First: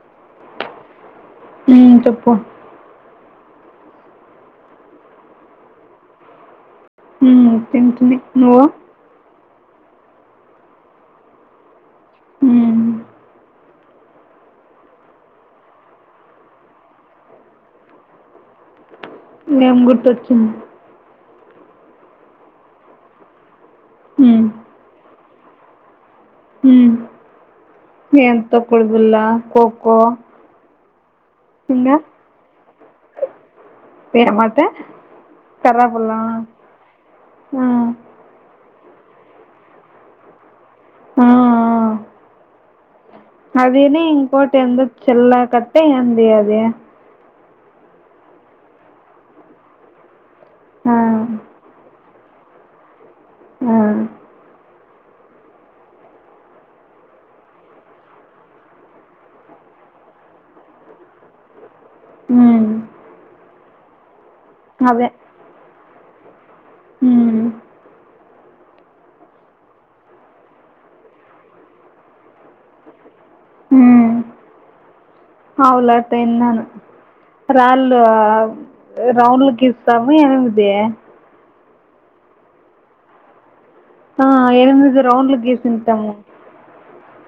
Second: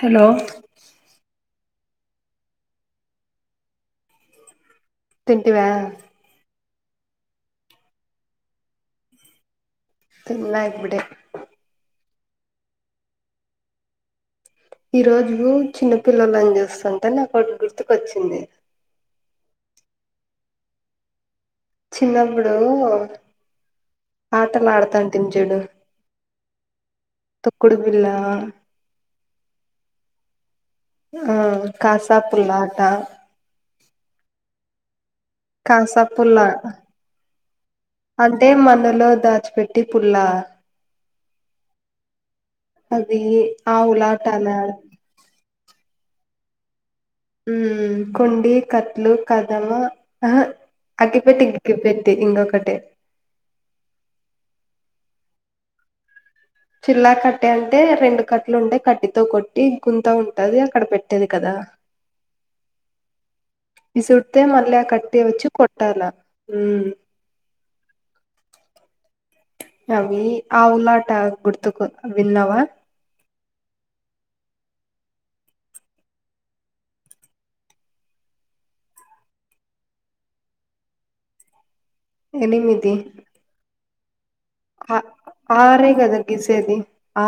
Hello మ్ చెప్పు తింటివా మ్ తింటుంది నువ్ తిన్న ఇప్పుడే ఉమ్ ఈ రోజు చిన్న పిల్లలని చేస్తుంటే నాకు ఒకటి గుర్తుకొచ్చింది ఏం గుర్తుకువచ్చింది చిన్నప్పుడు ఉమ్ ఆటలు ఆడుతాంటిమి చూడు మ్ తొక్కుడు బిళ్ళ ఏం తొక్కుడుబిల్లా ఖోఖో ఆ కాసాపుల్లా ఆటా పోయినవా అటే కాసాపుల్లా ఆ అంటే మన లో దచిపెట్టి పుల్లా ఆ ఆ అది అదిని ఆవులాట అని ఇంకోటి ఆడ ఎందో చెల్ల కట్ట ఎంది అది మ్ కుండి కట్లు కదమ అహ ఆ అగ్గిపెట్టికి గుగ్గిపెట్ ట్టి ఇంకోకటి ఆ చిల్లా కట్టె అంటే రెండు కట్లు ఉండాయి కట్టితో కొట్టి గుంత ఉంటది అక్కడ పెట్టేది కదా మ్ ఇసుర్డ్తే మళ్ళీ ఆ కట్టే వచ్చి కొట్టాల ఉమ్ మ్ అవి అవునట గుర్తుకు విన్నావా మ్ ఆవులాట విన్నను రాళ్ళు రౌండ్లకిస్తాము ఎనిమిది ఎనిమిది ఆ ఆ ఎనిమిది రౌండ్లు గీసింటాము ఆరేగద గిసేది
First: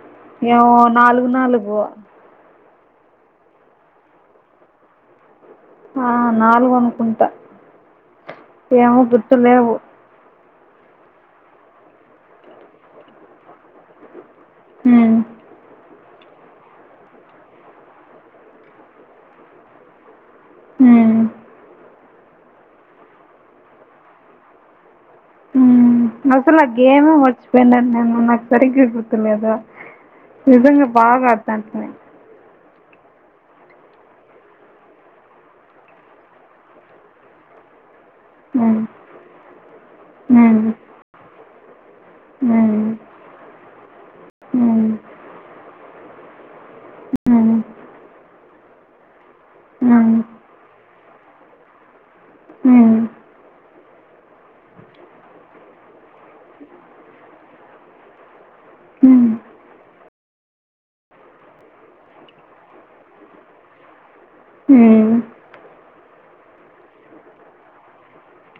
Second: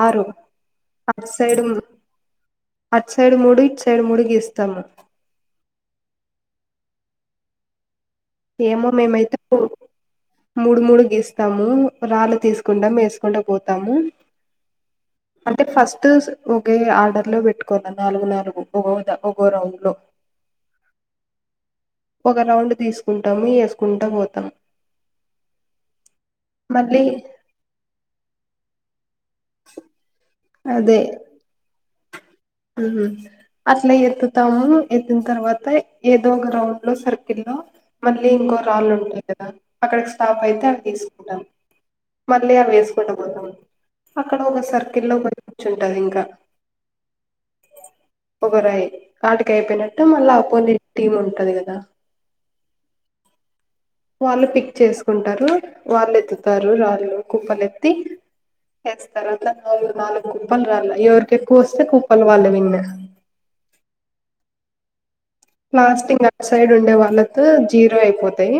ఆరు ఏమో నాలుగు అట్ సైడ్ నాలుగు ము అట్ సైడు మూడు ఇట్ సైడు మూడు గీస్తాము ఆ నాలుగనుకుంటా ఏమో మేమైతే గుర్తు మూ- లేవు మూడు మూడు గీస్తాము రాళ్ళు తీసుకుంటా వేసుకుంట పోతాము ఉమ్ అంటే ఫస్ సస్ట్ ఒకే ఆర్డర్ లో పెట్టుకోాల నాలుగు నాలుగు ఒకోక రౌండ్ లో మ్ ఒక రౌండ్ తీసుకుంటాము వేసుకుంటా పోతాం మ్ అసలు ఆ మళ్ళీ గేమే మర్చిపోయా నిను నాకు సరిగ్గ లేద నిజంగా బాగా అడుతాంటిమి మ్ హు అట్లా ఎత్తుతాము ఎత్తిన తర్వాత ఏదో ఒక రౌండ్ లో సర్కిల్ లో మళ్ళీ ఇంకో ఉమ్ రాళ్ళు ఉంటాయి కదా అక్కడికి స్టాఫ్ ఉమ్ అయితే అవి తీసుకుంటాం మళ్ళీ అవి ఉమ్ వేసుకుంట పోతాం అక్కడ ఒక సర్కిల్ లో ఉమ్ కూర్చుంటది ఇంకా మ్ ఒకరుై ఆటకైపోయినట్టు మళ్ళా అపోజిట్ టీమ్ ఉంటది కదా మ్ వాళ్ళు పిక్ చేసుకుంటారు వాళ్ళు ఎత్తుతారు రాళ్ళు కుప్పలు ఎత్తి ఎస్త ఉమ్ తరువాత నాలుగు కుప్పలు రాల ఎవరికీ ఎక్కువ వస్తే కుప్పలు వాళ్లే విన్ లాస్ట్ ఇంక అటుసైడ్ ఉండే వాళ్ళతో జీరో అయిపోతాయి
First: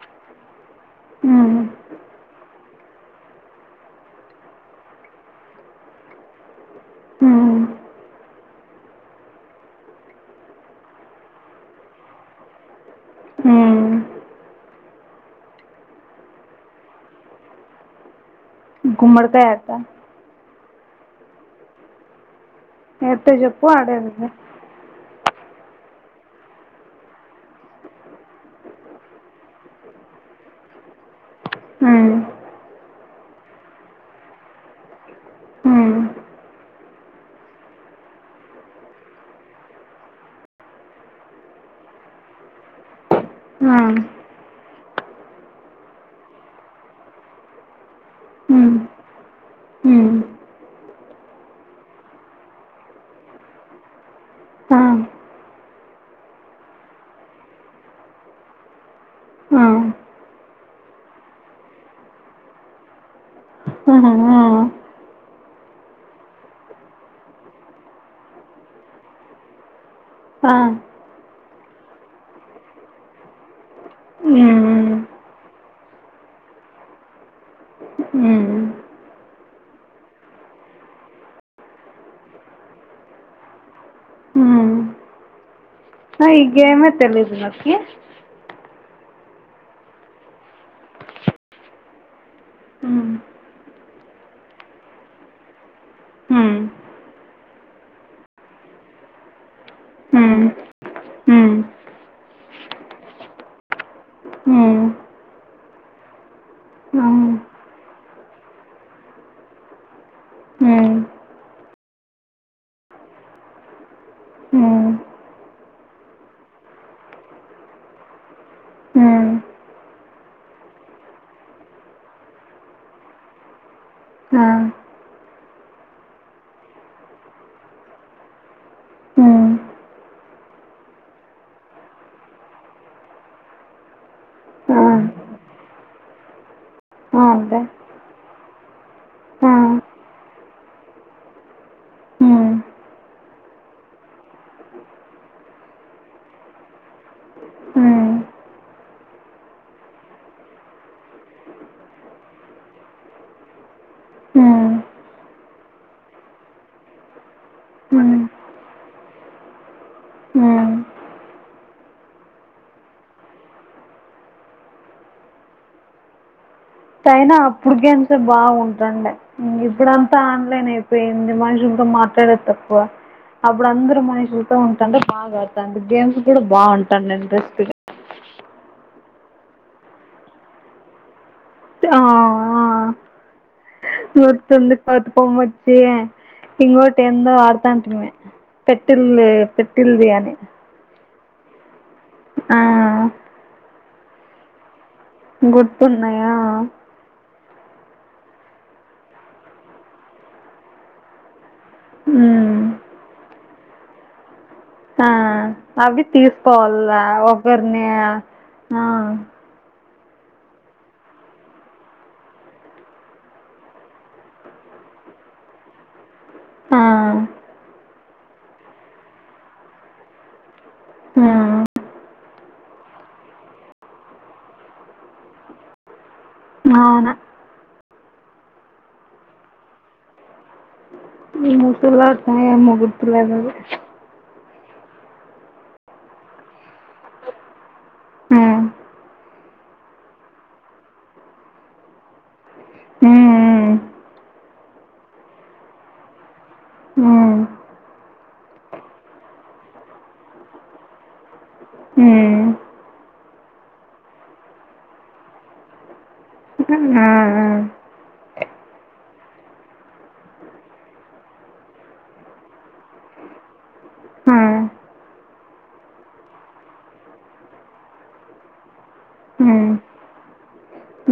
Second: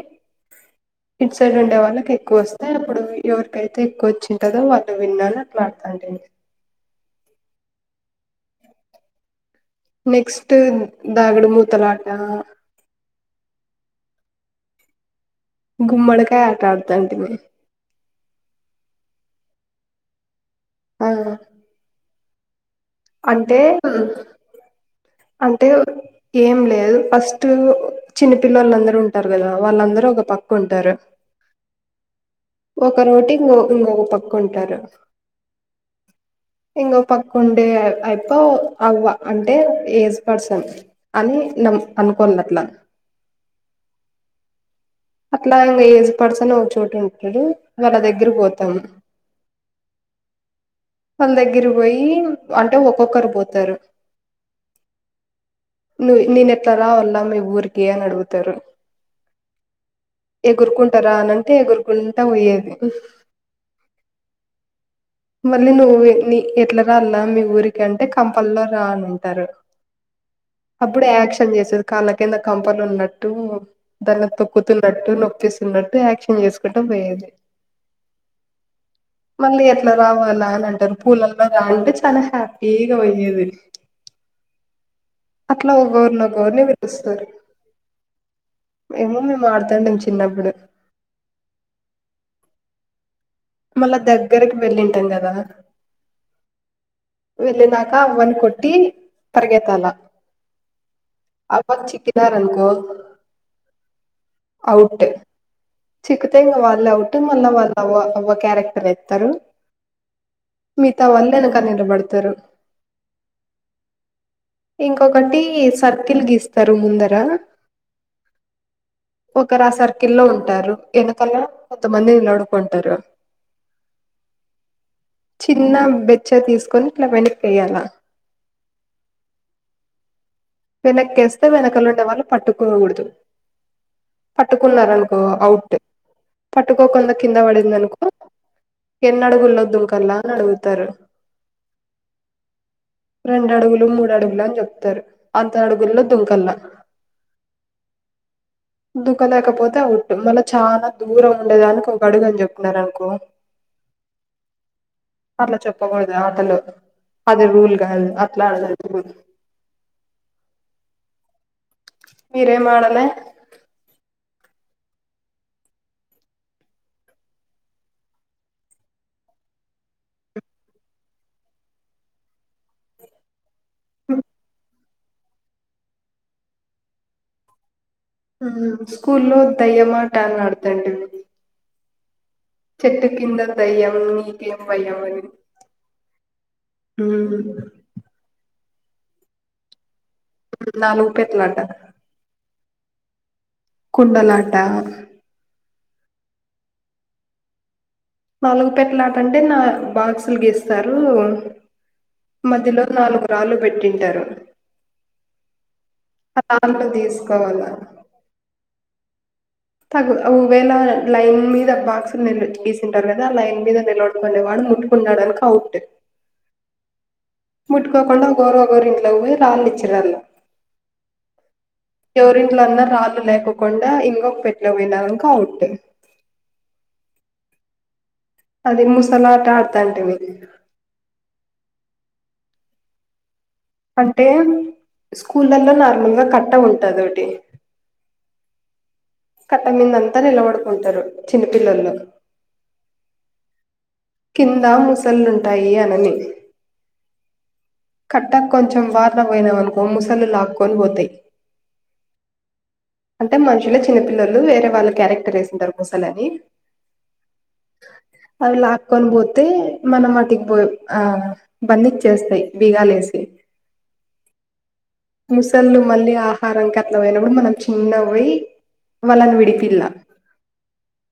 ఉమ్ ఇటు ఉమ్ సైడ్ ఉండే వాళ్ళకి ఎక్కువ వస్తాయి అప్పుడు ఎవరికైతే ఎక్కువ వచ్చింటదో వాళ్ళు విన్ అని అట్లా ఆడుతాంటిమి ఉమ్ నెక్స్ట్ దాగుడుమూతల ఆట ఉమ్ గుమ్మడికాయ ఆట ఆడుతాంటమీ గుమ్మడికాయ ఆట ఆ ఎట్టా అంటే చెప్పు ఆడేది అంటే ఏం లేదు ఫస్ట్ చిన్న పిల్లోళ్ళందరు ఉంటారు కదా వాళ్ళందరూ ఒక పక్క ఉంటారు పకుంటారు హ ఒక రోటికి ఇంకొ ఇంకొక పక్క ఉంటారు ఈ ఇంకో పక్క ఉండే ఆయప్ప అవ్వ అంటే ఏజ్ పర్సన్ అని నమ్ అనుకోండట్లా అట్లా ఇంకా ఏజ్ పర్సన్ ఒక చోట ఉంటడు వాళ్ళ దగ్గర పోతాము హ వాళ్ళ దగ్గర పోయి అంటే ఒక్కొక్కరు పోతారు ను నేనెట్ల రావాల మీ ఊరికి అని అడుగుతారు ఎగురుకుంటరా అనంటే ఎగురుకుంటా పోయేది మళ్ళీ నువ్వు నీ ఎట్లా రావాలా మీ ఊరికి అంటే కంపల్లో రా అనంటారు అప్పుడు యాక్షన్ చేసేది కాళ్ళ కింద కంపలు ఉన్నట్టు దాన్ని తొక్కుతూ నొప్పేస్తున్నట్టు యాక్షన్ చేసుకుంటా పోయేది మళ్ళీ ఎట్లా రావాలా అని అంటారు పూలల్లో రాా అంటే చాలా హ్యాపీగా పోయేది అట్లా ఒకోరిని ఒకోరిని గేమే పిలుస్తరు తెలీదు నాకు. ఏమో మేం ఆడుతాండేం చిన్నప్పుడు మళ్ళా దగ్గరకి వెళ్ళింటాం కదా వెల్లినాక అవ్వను కొట్టి పరిగెత్తాల అవ్వకి చిక్కిన్నారనుకో ఔటే చిక్కుతే వాళ్ళు ఔట్ మళ్ళా వాళ్ళు అవ అవ్వ క్యారెక్టర్ ఎత్తుతారు మిగతా వాళ్లు ఎనక నిలబడతారు ఇంకొకటి సర్కిల్ గీస్తారు ముందర హ ఒకరు ఆ సర్కిల్ల్లో ఉంటారు వెనకల కొంతమంది నిలబడుకుంటారు చిన్న బెచ్చ తీసుకొని ఇలా వెనిక్కీఎయ్యాల వెనక్కేస్తే వెనకల ఉండే వాళ్ళు పట్టుకోకూడదు పట్టుకున్నారు అనుకో ఔట్ పట్టుకోకుండా కింద పడింది అనుకో ఎన్ని అడుగుల్లో దుంకల్లా అని అడుగుతారు రెండు అడుగులు మూడు అడుగులు అని చెప్తారు అంత అడుగుల్లో దుంకల్ల దూక లేకపోతే ఔట్ మళ్ళ చాలా దూరం ఉండేదానికి ఒక అడుగు అని చెప్పినారు అనుకో అట్లా చెప్పకూడదు ఆటలో అది రూల్ కాదు అట్లా ఆడే రూల్ మీరేం ఆడలే. ఐనా అప్పుడు గేమ్స్ ఎ బాగుంటుండే ఇప్పుడంతా ఆన్లైన్ అయిపోయింది. మనిషి మాట్టాడేది తక్కువ. అప్పుడు అందరు మనిషులతో ఉంటండే బాగా ఆడత గేమ్స్ కూడా బాగుంటాండే ఇంట్రెస్ట్ గా స్కూల్లో దయ్యమాట అన్ ఆడుతండి. ఆ చెట్టు కింద దయ్యం నీకేం నోతుంది భయం పట్టుకో అని మచ్చే ఇంగోటి ఎందో ఆడుతాంటిమీ పెట్టల్ పెట్టల్ది. పెట్లాట. ఆ కుండలాట. గుర్తున్నాయా. నాలుగుపేట్టల ఆటంటే నాలుగు బాక్సులు గీస్తారు. మ్మ్. మధ్యలో నాలుగు రాళ్ళు పెట్టింటారు. ఆ అవి ఆ రాళ్ళు తీసుకోవాలా తీసుకోవాల ఒకరిని. ఆ తగు ఒకవేలా లైన్ మీద బాక్స్ ను వీళ్ళు తీసి ఉంటారు కదా ఆ లైన్ మీద నిలవడబండేవాడు ముట్టుకున్నాడనుకో ఔట్. ఆ ముట్టుకోకుండా ఒకోరు ఒకోరు ఇంట్లో పోయి రాళ్ళు ఇచ్చిరాలా. ఆ. ఎవరింట్లో అన్న రాళ్ళు లేకపో కుండా ఇంకొక పెట్లోకి పోయిననుకో అవుట్ అవునా అది ముసలాట ఆడతాంటీమీ. [unintelligible] ఏమో గుర్తులేదు. అది అంటే స్కూలలో నార్మల్ గా కట్ట ఉంటది ఒకటి హ్మ్ కట్ట మీంద అంతా నిలబడుకుంటారు చిన్న పిల్లలు హ్మ్ మ్మ్ కింద ముసళ్లుంటాయి అనని. ఉమ్, కట్టకి కొంచెం వారన పోయినా అనుకో ముసళ్ళ లాక్కొని పోతాయి. ఉమ్, అంటే మనుషులే చిన్న పిల్లలు వేరే వాళ్ళ క్యారెక్టర్ వేసింటారు ముసలని. హ అవి లాక్కొని పోతే మనం అటికిపోయి ఆ బందిచ్చేస్తాయి బిగాలేసి. ఉమ్, ముసళ్ళు మళ్ళీ ఆహారం కట్ల పోయినప్పుడు మనం చిన్న పోయి వాళ్ళన్ ఉమ్, విడిపిల్ల.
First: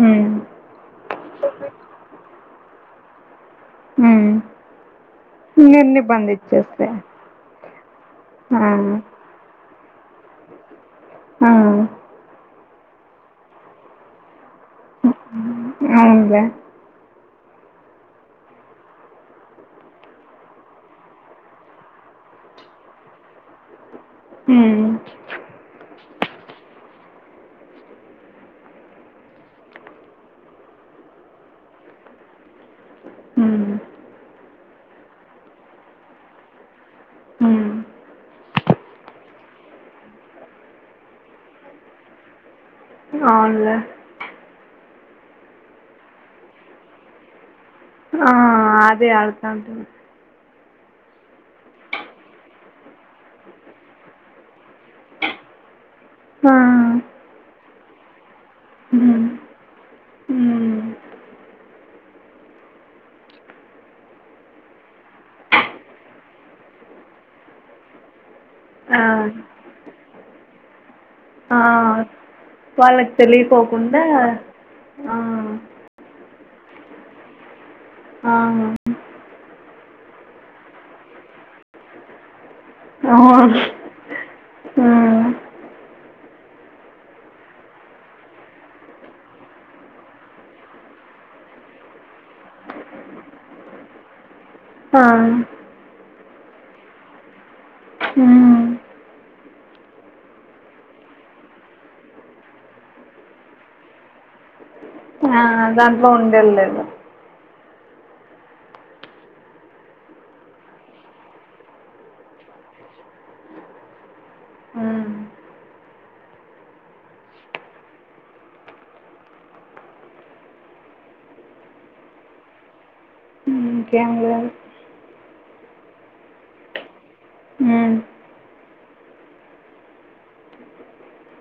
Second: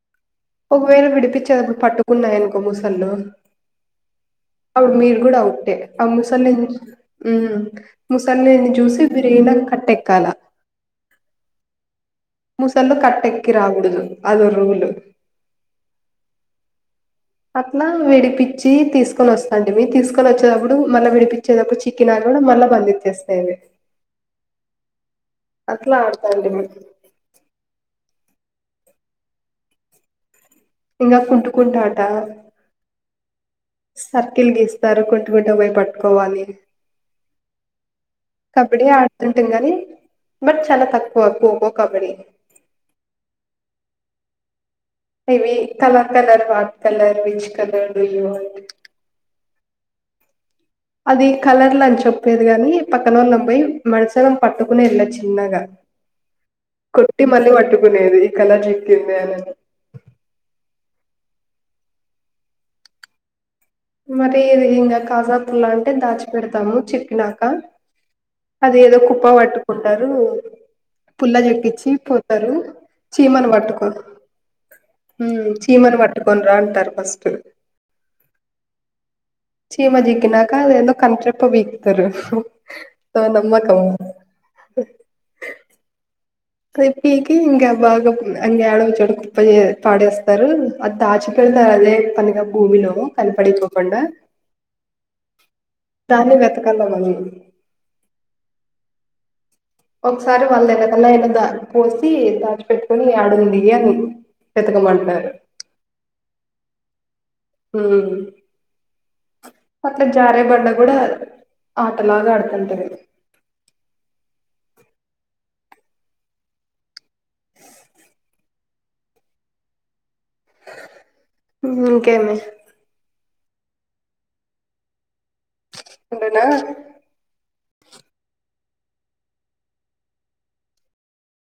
ఉమ్, ఒకవేళ విడిపించేటపుడు పట్టుకున్నాయనుకో ముసల్లు. ఉమ్. అపుడు మీరు ఒకటే నిన్ను ఆ ముస బంధించేస్తే ఆ, ముసలిని చూసి విరిగిన కట్ట కల హ్మ్ ముసల్లు కట్టెక్కి రాగూడదు అదో రూల్ అవున్లే [inaudible] అట్లా విడిపిచ్చి తీసుకొని వస్తాంటిమీ తీసుకొని వచ్చేటప్పుడు మళ్ళీ విడిపించేటప్పుడు చిక్కినారు కూడా మళ్ళా బంధిచ్చేస్తాయి అవి ఉ అట్లా ఆడతంటిమీ ఇంకా కుంటుకుంటు ఆట ఉమ్, సర్కిల్ గీస్తారు కుంటికుంట పోయి పట్టుకోవాలి ఉమ్, కబడ్డీ ఆడుతుంటాం గాని బట్ చాలా తక్కువ ఖోఖో, కబడ్డీ. అవునులే ఏ ఏ colour colour what colour which colour do you ఆ వాంట్ అది అడతంటిమీ అది కలర్ అని చెప్పేది కగాని పక్కనోళ్ళని పోయి మెనసనంగా పట్టుకునేది చిన్నగా ఆ, కొట్టి మళ్ళీ పట్టుకునేది ఈ కలర్ చిక్కింది ఉమ్, అని ఉమ్, మరి ఇంకా కాజాపుల్లా అంటే దాచిపేడతాము చిక్కినాక అది ఏదో ఆ, కుప్ప పట్టుకుంటారు పుల్ల ఆ, చెక్కించి పో టారు వాళ్ళకి చీమను పట్టుకో తెలియకోకుండా ఆ, ఊ చీమను పట్టుకొని రా అంటారు ఫస్ట్ ఆ. చీమ చిక్కినాక అది ఏందో కంటి రెప్ప పికుతారు హ్మ్. ఏమన్నా కా పీకి ఇంకా బాగా కాజపుల్ల ఇంకా ఏడన్న చెడు కుప్ప పాడేస్తారు అది దాచి పే [unintelligible] భూమిలో కనపడిపోకండా ఆ దాన్ని వెతకల్ల మనము హ్మ్. ఒకసారి వాళ్ళు ఎనకాల పోసి దాచిపెట్టుకని ఆడుంది అని వెతకమంటారు ఆ దాంట్లో ఉండేళ్లేదు ఊ అట్లా జారే బండ కూడా ఆటలాగా ఆడుతుంటారు హ్మ్. ఇంకేమీ ఇంకేమీ లేదు ఉండునా హ్మ్.